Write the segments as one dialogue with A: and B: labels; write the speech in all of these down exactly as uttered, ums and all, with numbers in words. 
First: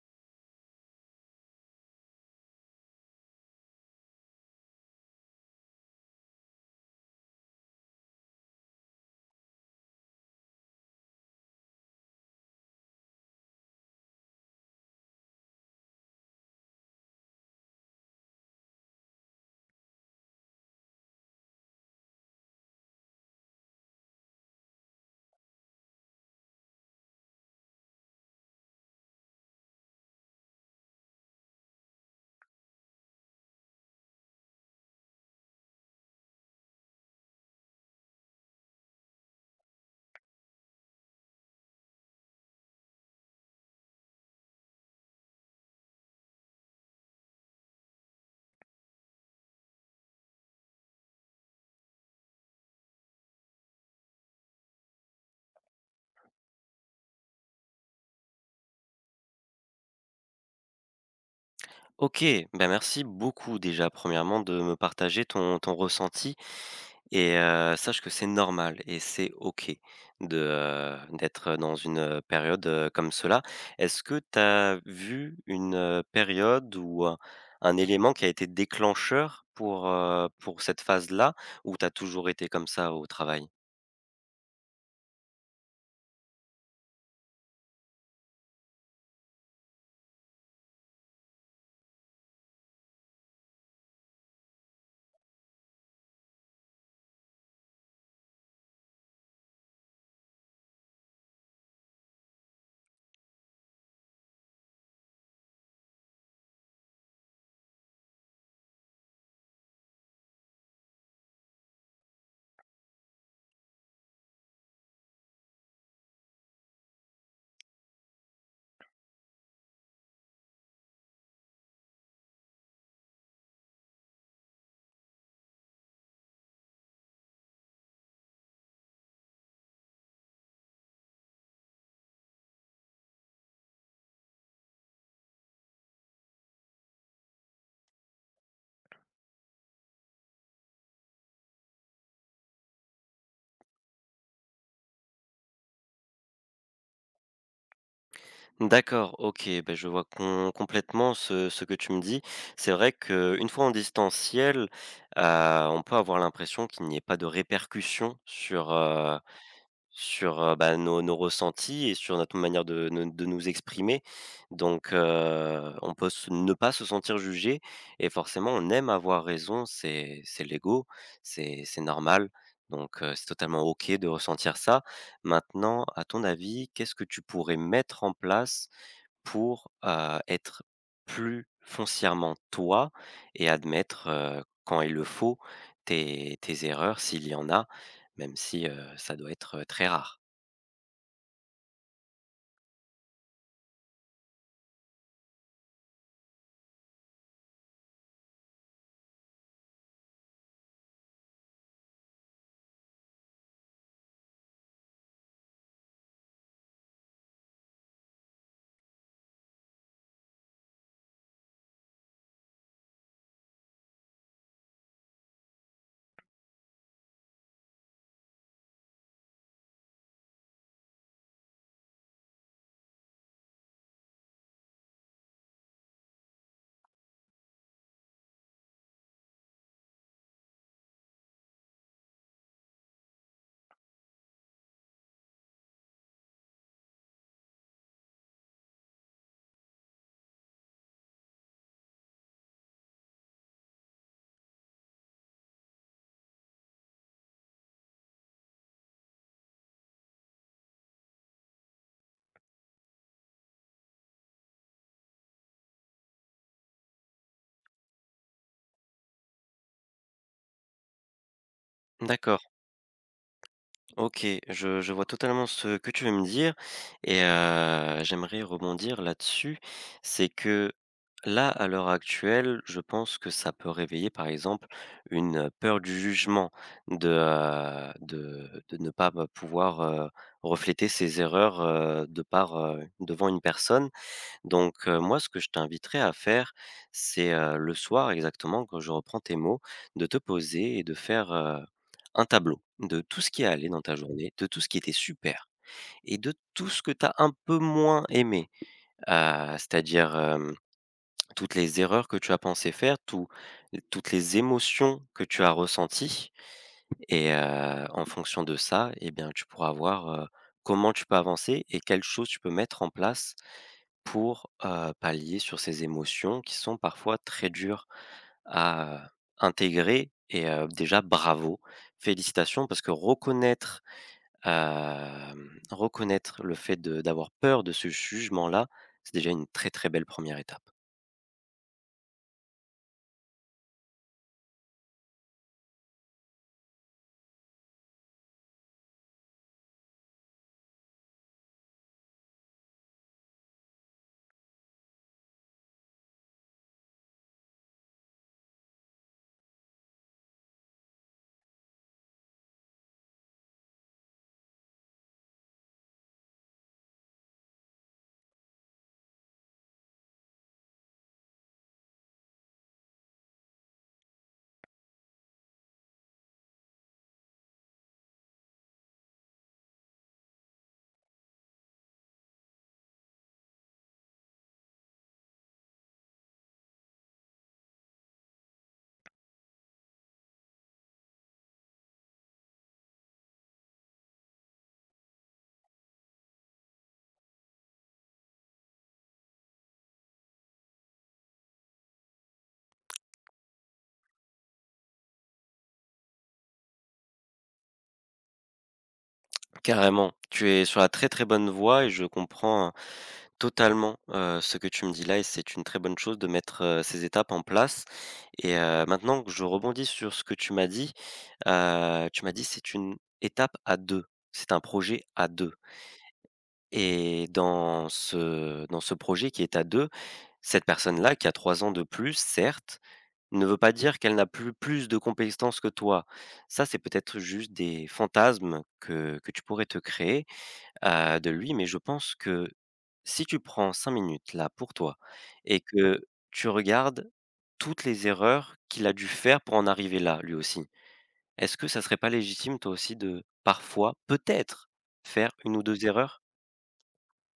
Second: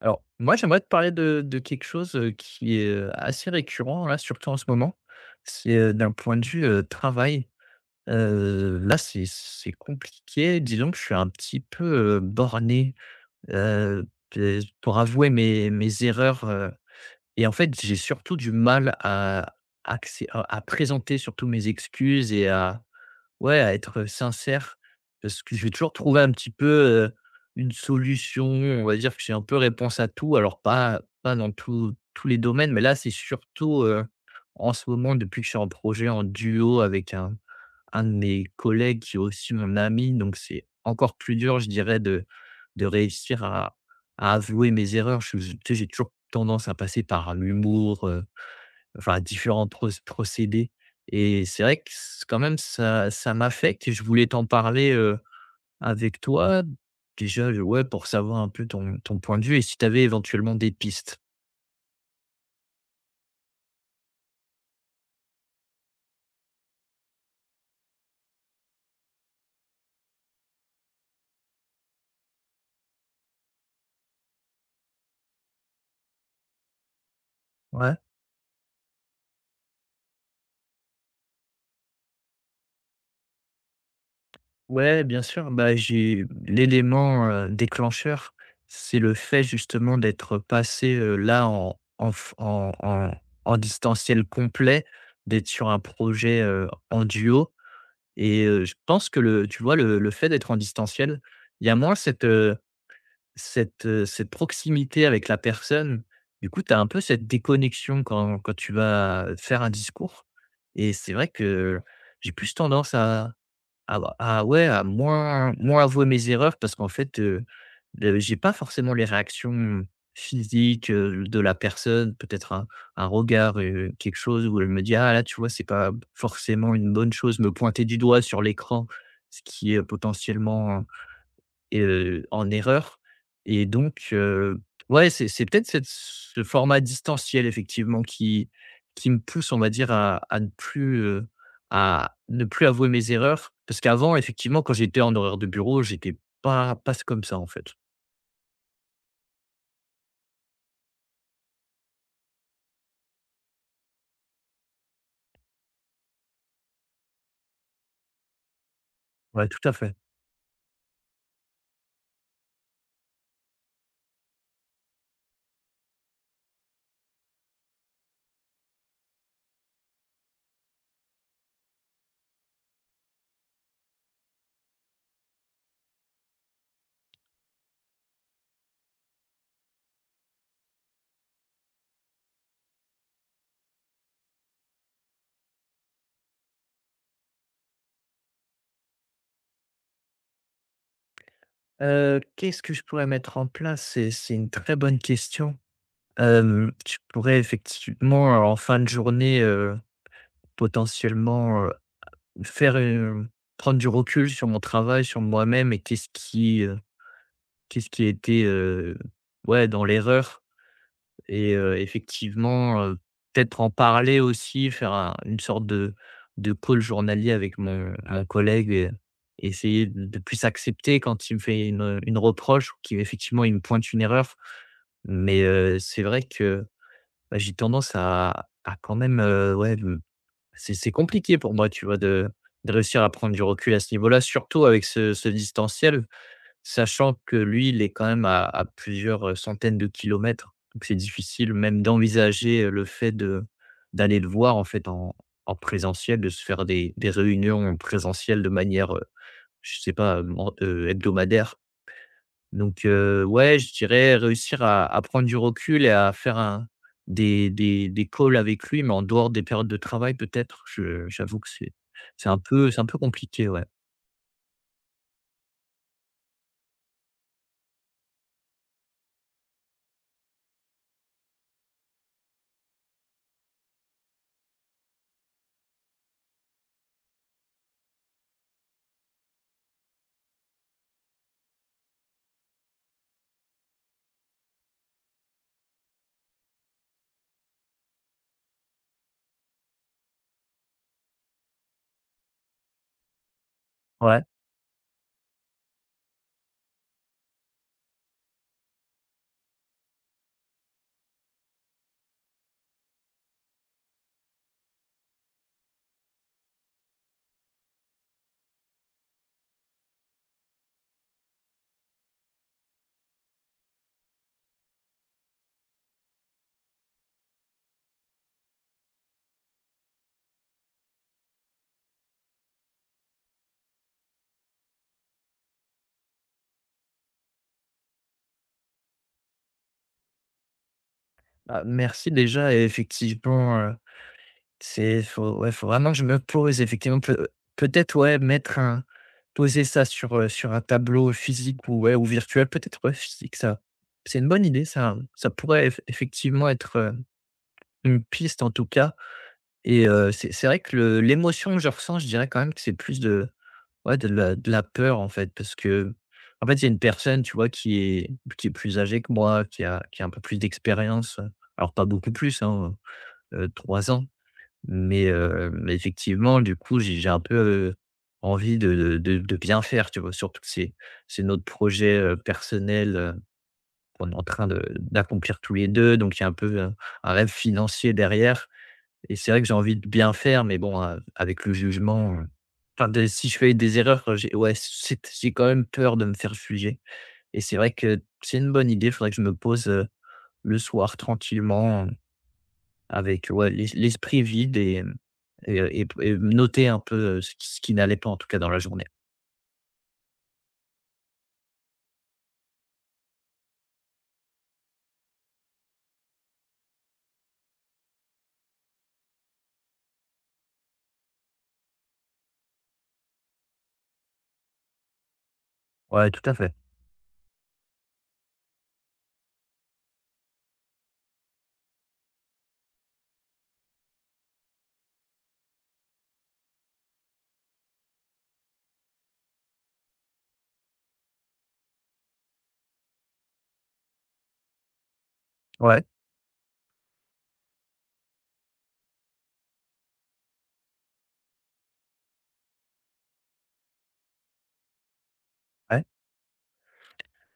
A: Alors, moi, j'aimerais te parler de de quelque chose, heu, qui est, heu, assez récurrent, là, surtout en ce moment. C'est, heu, d'un point de vue, heu, travail. Heu, là, c'est c'est compliqué. Disons que je suis un petit peu, heu, borné, heu, p pour avouer mes mes erreurs, et en fait, j'ai surtout du mal à accé à à présenter surtout mes excuses et à ouais, à être sincère parce que je vais toujours trouver un petit peu, heu, une solution. On va dire que j'ai un peu réponse à tout, alors pas pas dans tous tous les domaines, mais là, c'est surtout, heu, en ce moment, depuis que je suis en projet en duo avec un un de mes collègues qui est aussi mon ami, donc c'est encore plus dur, je dirais, de de réussir à à avouer mes erreurs. Je je tu sais, j'ai toujours tendance à passer par l'humour, heu, enfin différents proc procédés et c'est vrai que c quand même ça ça m'affecte et je voulais t'en parler, heu, avec toi. Déjà, ouais, pour savoir un peu ton ton point de vue et si tu avais éventuellement des pistes.
B: OK, ben merci beaucoup déjà, premièrement, de me partager ton ton ressenti et heu, sache que c'est normal et c'est OK de, heu, d'être dans une, heu, période, heu, comme cela. Est-ce que tu as vu une, heu, période ou un un
A: Ouais.
B: élément qui a été déclencheur pour, heu, pour cette phase-là ou tu as toujours été comme ça au travail?
A: Ouais, bien sûr. Bah, j'ai l'élément, heu, déclencheur, c'est le fait justement d'être passé, heu, là en en f en en en distanciel complet, d'être sur un projet, heu, en duo et heu, je pense que le tu vois, le le fait d'être en distanciel, il y a moins cette, heu, cette, heu, cette proximité avec la personne. Du coup, tu as un peu cette déconnexion quand quand tu vas faire un discours et c'est vrai que j'ai plus tendance à ah bah, ah ouais, à moins moins avouer mes erreurs parce qu'en fait, heu, le j'ai pas forcément les réactions physiques, heu, de la personne, peut-être un un regard, heu, quelque chose où elle me dit: «Ah là, tu vois, c'est pas forcément une bonne chose», me pointer du doigt sur l'écran, ce qui est potentiellement et heu, en erreur et donc heu, ouais, c'est c'est peut-être cette ce format distanciel effectivement qui qui me pousse, on va dire, à à ne plus, heu, à ne plus avouer mes erreurs. Parce qu'avant, effectivement, quand j'étais en horaire de bureau, j'étais pas pas comme ça, en fait.
B: D'accord, OK, ben je vois com complètement ce ce que tu me dis. C'est vrai qu'une fois en distanciel, heu, on peut avoir l'impression qu'il n'y ait pas de répercussions sur, heu,
A: Ouais, tout à fait.
B: sur, heu, bah, nos nos ressentis et sur notre manière de ne de nous exprimer. Donc heu, on peut se ne pas se sentir jugé et forcément on aime avoir raison, c'est c'est l'ego, c'est c'est normal. Donc heu, c'est totalement OK de ressentir ça. Maintenant, à ton avis, qu'est-ce que tu pourrais mettre en place pour, heu, être plus foncièrement toi et admettre, heu, quand il le faut, tes tes erreurs s'il y en a, même si, heu, ça doit être, heu, très rare.
A: Heu, qu'est-ce que je pourrais mettre en place? C'est c'est une très bonne question. Hem, je pourrais effectivement, en fin de journée, heu, potentiellement, faire, heu, prendre du recul sur mon travail, sur moi-même et qu'est-ce qui, heu, qu'est-ce qui était, heu, ouais, dans l'erreur et heu, effectivement, heu, peut-être en parler aussi, faire un une sorte de de call journalier avec mon un collègue et essayer de de plus accepter quand il me fait une, une reproche ou qu'effectivement il me pointe une erreur. Mais heu, c'est vrai que, bah, j'ai tendance à à quand même, heu, ouais, c'est c'est compliqué pour moi, tu vois, de de réussir à prendre du recul à ce niveau-là, surtout avec ce ce distanciel, sachant que lui, il est quand même à à plusieurs, centaines de kilomètres. Donc c'est difficile même d'envisager, le fait de d'aller le voir, en fait, en en présentiel, de se faire des des réunions en présentiel de manière, heu, je sais pas, heu, hebdomadaire. Donc, heu, ouais, je dirais réussir à à prendre du recul et à faire un des des des calls avec lui, mais en dehors des périodes de travail peut-être. Je J'avoue que c'est c'est un
B: D'accord.
A: peu c'est un peu compliqué, ouais.
B: OK, je je vois totalement ce que tu veux me dire et heu, j'aimerais rebondir là-dessus. C'est que là, à l'heure actuelle, je pense que ça peut réveiller, par exemple, une peur du jugement, de, heu, de de ne pas bah, pouvoir heu, refléter ses erreurs, heu, de par, heu, devant une personne. Donc, heu, moi, ce que je t'inviterais à faire, c'est, heu, le soir exactement, quand je reprends tes mots, de te poser et de faire, heu, un tableau de tout ce qui est allé dans ta
A: Ouais.
B: journée, de tout ce qui était super et de tout ce que tu as un peu moins aimé. Heu, c'est-à-dire, hem, toutes les erreurs que tu as pensé faire, tous toutes les émotions que tu as ressenties et heu, en fonction de ça, eh bien, tu pourras voir, heu, comment tu peux avancer et quelles choses tu peux mettre en place pour, heu, pallier sur ces émotions qui sont parfois très dures à intégrer. Et heu, déjà bravo, félicitations parce que reconnaître, hem, reconnaître le fait de d'avoir peur de ce jugement-là, c'est déjà une très, très belle première étape.
A: Bah, merci déjà et effectivement, heu, c'est faut ouais, faut vraiment que je me pose effectivement peut peut-être, ouais, mettre un poser ça sur, heu, sur un tableau physique ou ouais, ou virtuel, peut-être, ouais, physique ça c'est une bonne idée ça ça pourrait eff effectivement être, heu, une piste en tout cas. Et heu, c'est c'est vrai que le l'émotion que je ressens, je dirais quand même que c'est plus de ouais, de la de la peur, en fait, parce que en fait, il y a une personne, tu vois, qui est qui est plus âgée que moi, qui a qui a un peu plus d'expérience, alors pas beaucoup plus, hein, heu heu, ans, mais heu, mais effectivement, du coup, j'ai j'ai un peu, heu, envie de de de de bien faire, tu vois? Surtout que c'est c'est notre projet, heu, personnel, heu, qu'on est en train de d'accomplir tous les deux donc il y a un peu un un rêve financier derrière et c'est vrai que j'ai envie de bien faire, mais bon, heu, avec le jugement, heu, enfin de si je fais des erreurs, heu, j'ai ouais, c'est j'ai quand même peur de me faire juger et c'est vrai que c'est une bonne idée. Il faudrait que je me pose, heu, le soir tranquillement, euh, avec ouais, l'es l'esprit vide et et et p et noter un peu, heu, ce qui ce qui n'allait pas en tout cas dans la journée.
B: Carrément, tu es sur la très, très bonne voie et je comprends totalement, heu, ce que tu me dis là, et c'est une très bonne chose de mettre, heu, ces étapes en place. Et heu, maintenant que je rebondis sur ce que tu m'as dit, heu, tu m'as dit: «C'est une étape à deux, c'est un projet à deux.»
A: Ouais, tout à fait.
B: Et dans ce dans ce projet qui est à deux, cette personne-là qui a trois ans de plus, certes, ne veut pas dire qu'elle n'a plus plus de compétences que toi. Ça, c'est peut-être juste des fantasmes que que tu pourrais te créer heu, de lui, mais je pense que si tu prends cinq minutes là pour toi et
A: Ouais,
B: que tu regardes toutes les erreurs qu'il a dû faire pour en arriver là, lui aussi, est-ce que ça serait pas légitime toi aussi de parfois, peut-être, faire une ou
A: ouais.
B: deux erreurs?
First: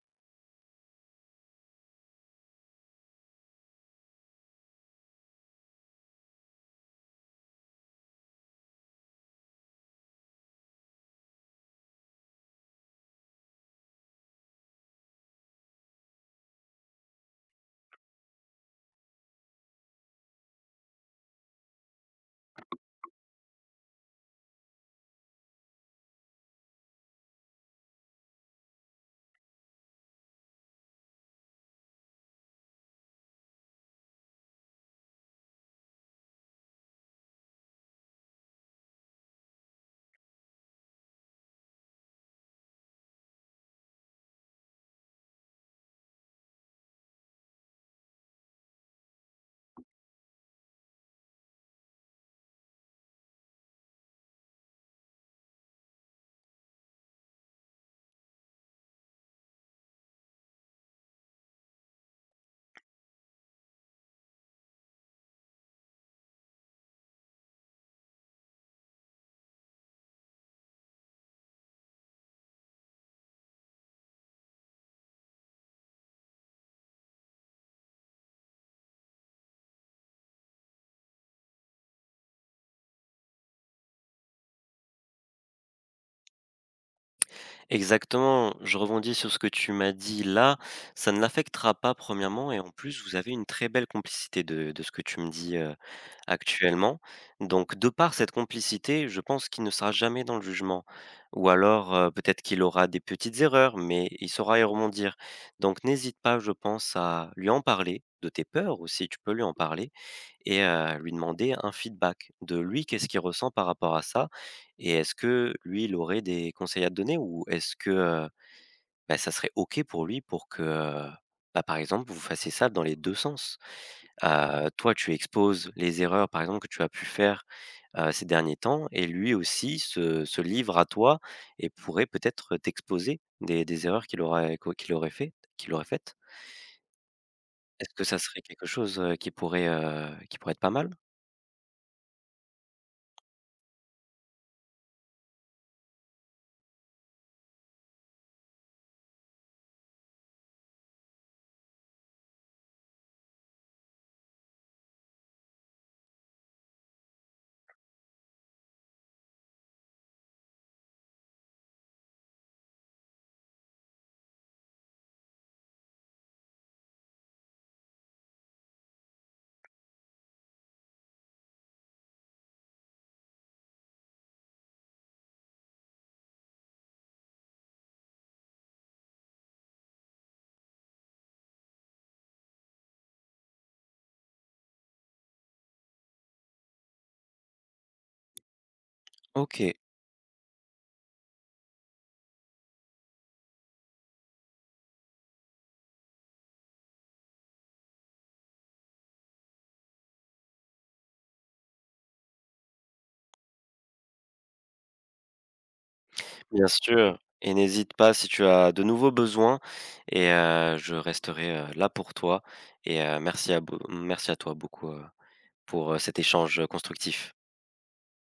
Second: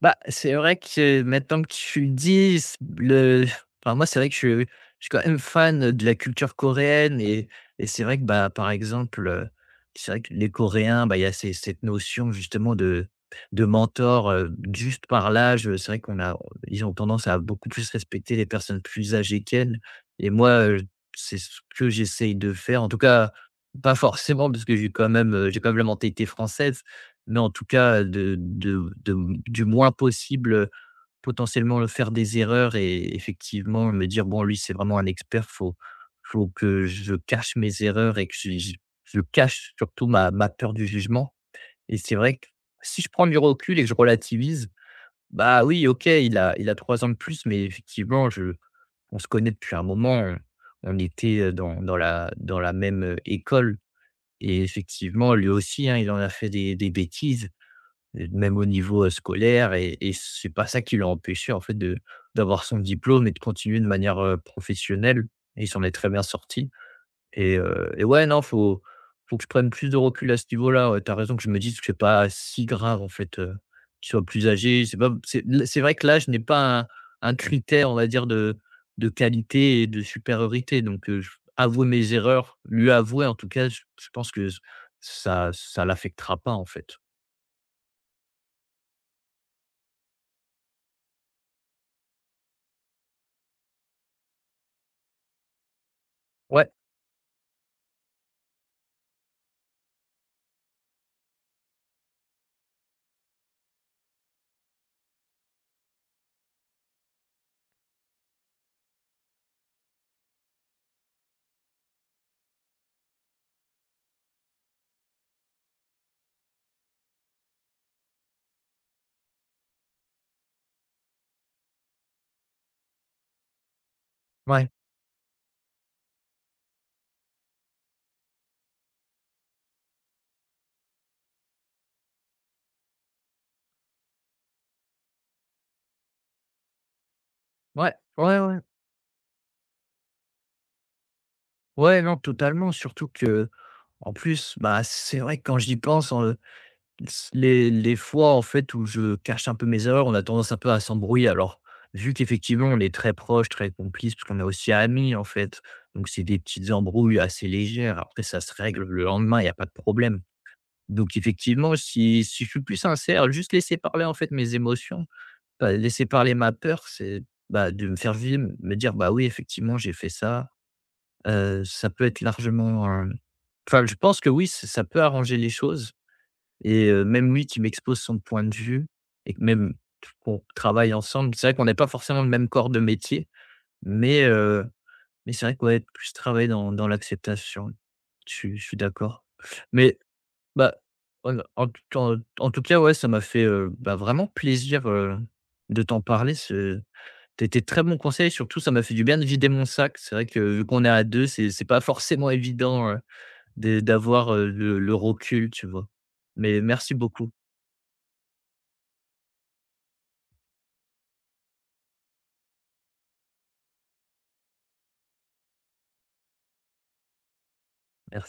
A: Bah, c'est vrai que maintenant que tu le dis, s le enfin, moi, c'est vrai que je je suis quand même fan de la culture coréenne et et c'est vrai que, bah, par exemple, heu, c'est vrai que les Coréens, bah, il y a ces cette notion justement de de mentor, heu, juste par l'âge, c'est vrai qu'on a ils ont tendance à beaucoup plus respecter les personnes plus âgées qu'elles et moi, heu, c'est ce que j'essaye de faire. En tout cas, pas forcément parce que j'ai quand même, heu, j'ai quand même la mentalité française, mais en tout cas, de de de du moins possible, heu, potentiellement faire des erreurs et effectivement me dire: «Bon, lui, c'est vraiment un expert, faut faut que je cache mes erreurs et que je je je cache surtout ma ma peur du jugement» et c'est vrai que si je prends du recul et que je relativise, bah, oui, OK, il a il a trois ans de plus, mais effectivement, je on se connaît depuis un moment, heu, on était, dans dans la dans la même, heu, école et effectivement, lui aussi, hein, il en a fait des des bêtises. Heu, même au niveau, heu, scolaire et et c'est pas ça qui l'a empêché en fait de d'avoir son diplôme et de continuer de manière, heu, professionnelle et il s'en est très bien sorti et heu et ouais, non, faut faut que je prenne plus de recul à ce niveau-là, ouais. Tu raison que je me dise que c'est pas si grave en fait, heu, qu'il soit plus âgé. C'est pas c'est c'est vrai que l'âge n'est pas un un critère, on va dire de de qualité et de supériorité donc heu, j avouer mes erreurs, lui avouer en tout cas, je je pense que ça ça l'affectera pas en fait.
B: Exactement, je rebondis sur ce que tu m'as dit là, ça ne l'affectera pas premièrement et en plus vous avez une très belle complicité de de ce que tu me dis, heu
A: Ouais,
B: actuellement. Donc de par cette complicité, je pense qu'il ne sera jamais dans le jugement ou alors, heu, peut-être qu'il aura des petites erreurs, mais il saura y rebondir. Donc n'hésite pas, je pense, à lui en parler, de tes peurs aussi, tu peux lui en parler et heu, lui demander un feedback de lui. Qu'est-ce qu'il ressent par rapport à ça? Et est-ce que lui, il aurait des conseils à te donner ou est-ce que, bah, ça serait OK pour lui pour que, heu, bah, par exemple, vous fassiez ça dans les deux sens.
A: ouais.
B: Heu, toi, tu exposes les erreurs, par exemple, que tu as pu faire, heu, ces derniers temps, et lui aussi se se livre à toi et pourrait peut-être t'exposer des des erreurs qu'il aurait qu'au qu'il aurait fait qu'il aurait faites.
A: Ouais,
B: Est-ce que ça
A: ouais,
B: serait
A: ouais.
B: quelque chose, heu, qui pourrait, heu, qui pourrait être pas mal?
A: Ouais, non, totalement, surtout que, en plus, bah, c'est vrai que quand j'y pense, heu, les les fois, en fait, où je cache un peu mes erreurs, on a tendance un peu à s'embrouiller. Alors, vu qu'effectivement, on est très proches, très complices, parce qu'on est aussi amis, en fait, donc c'est des petites embrouilles assez légères. Après ça se règle le lendemain, il y a pas de problème. Donc effectivement, si si je suis plus sincère, juste laisser parler, en fait, mes émotions, bah, laisser parler ma peur, c'est, bah, de me faire vivre, me dire: «Bah oui, effectivement, j'ai fait ça». Heu, ça peut être largement, heu enfin, je pense que oui, ç ça peut arranger les choses et heu, même lui qui m'expose son point de vue et que même qu'on travaille ensemble. C'est vrai qu'on n'est pas forcément le même corps de métier, mais heu, mais c'est vrai que, ouais, plus travailler dans dans l'acceptation. Je suis je suis d'accord.
B: OK.
A: Mais bah, en en tout en en tout cas, ouais, ça m'a fait, heu, bah, vraiment plaisir, heu, de t'en parler. T'as été très bon conseil, surtout ça m'a fait du bien de vider mon sac. C'est vrai que vu qu'on est à deux, c'est c'est pas forcément évident, heu, de d'avoir, heu, le le recul, tu vois? Mais
B: Bien
A: merci
B: sûr,
A: beaucoup.
B: et n'hésite pas si tu as de nouveaux besoins et heu, je resterai, heu, là pour toi et heu, merci à beau merci à toi beaucoup, heu, pour, heu, cet échange constructif.
A: Merci.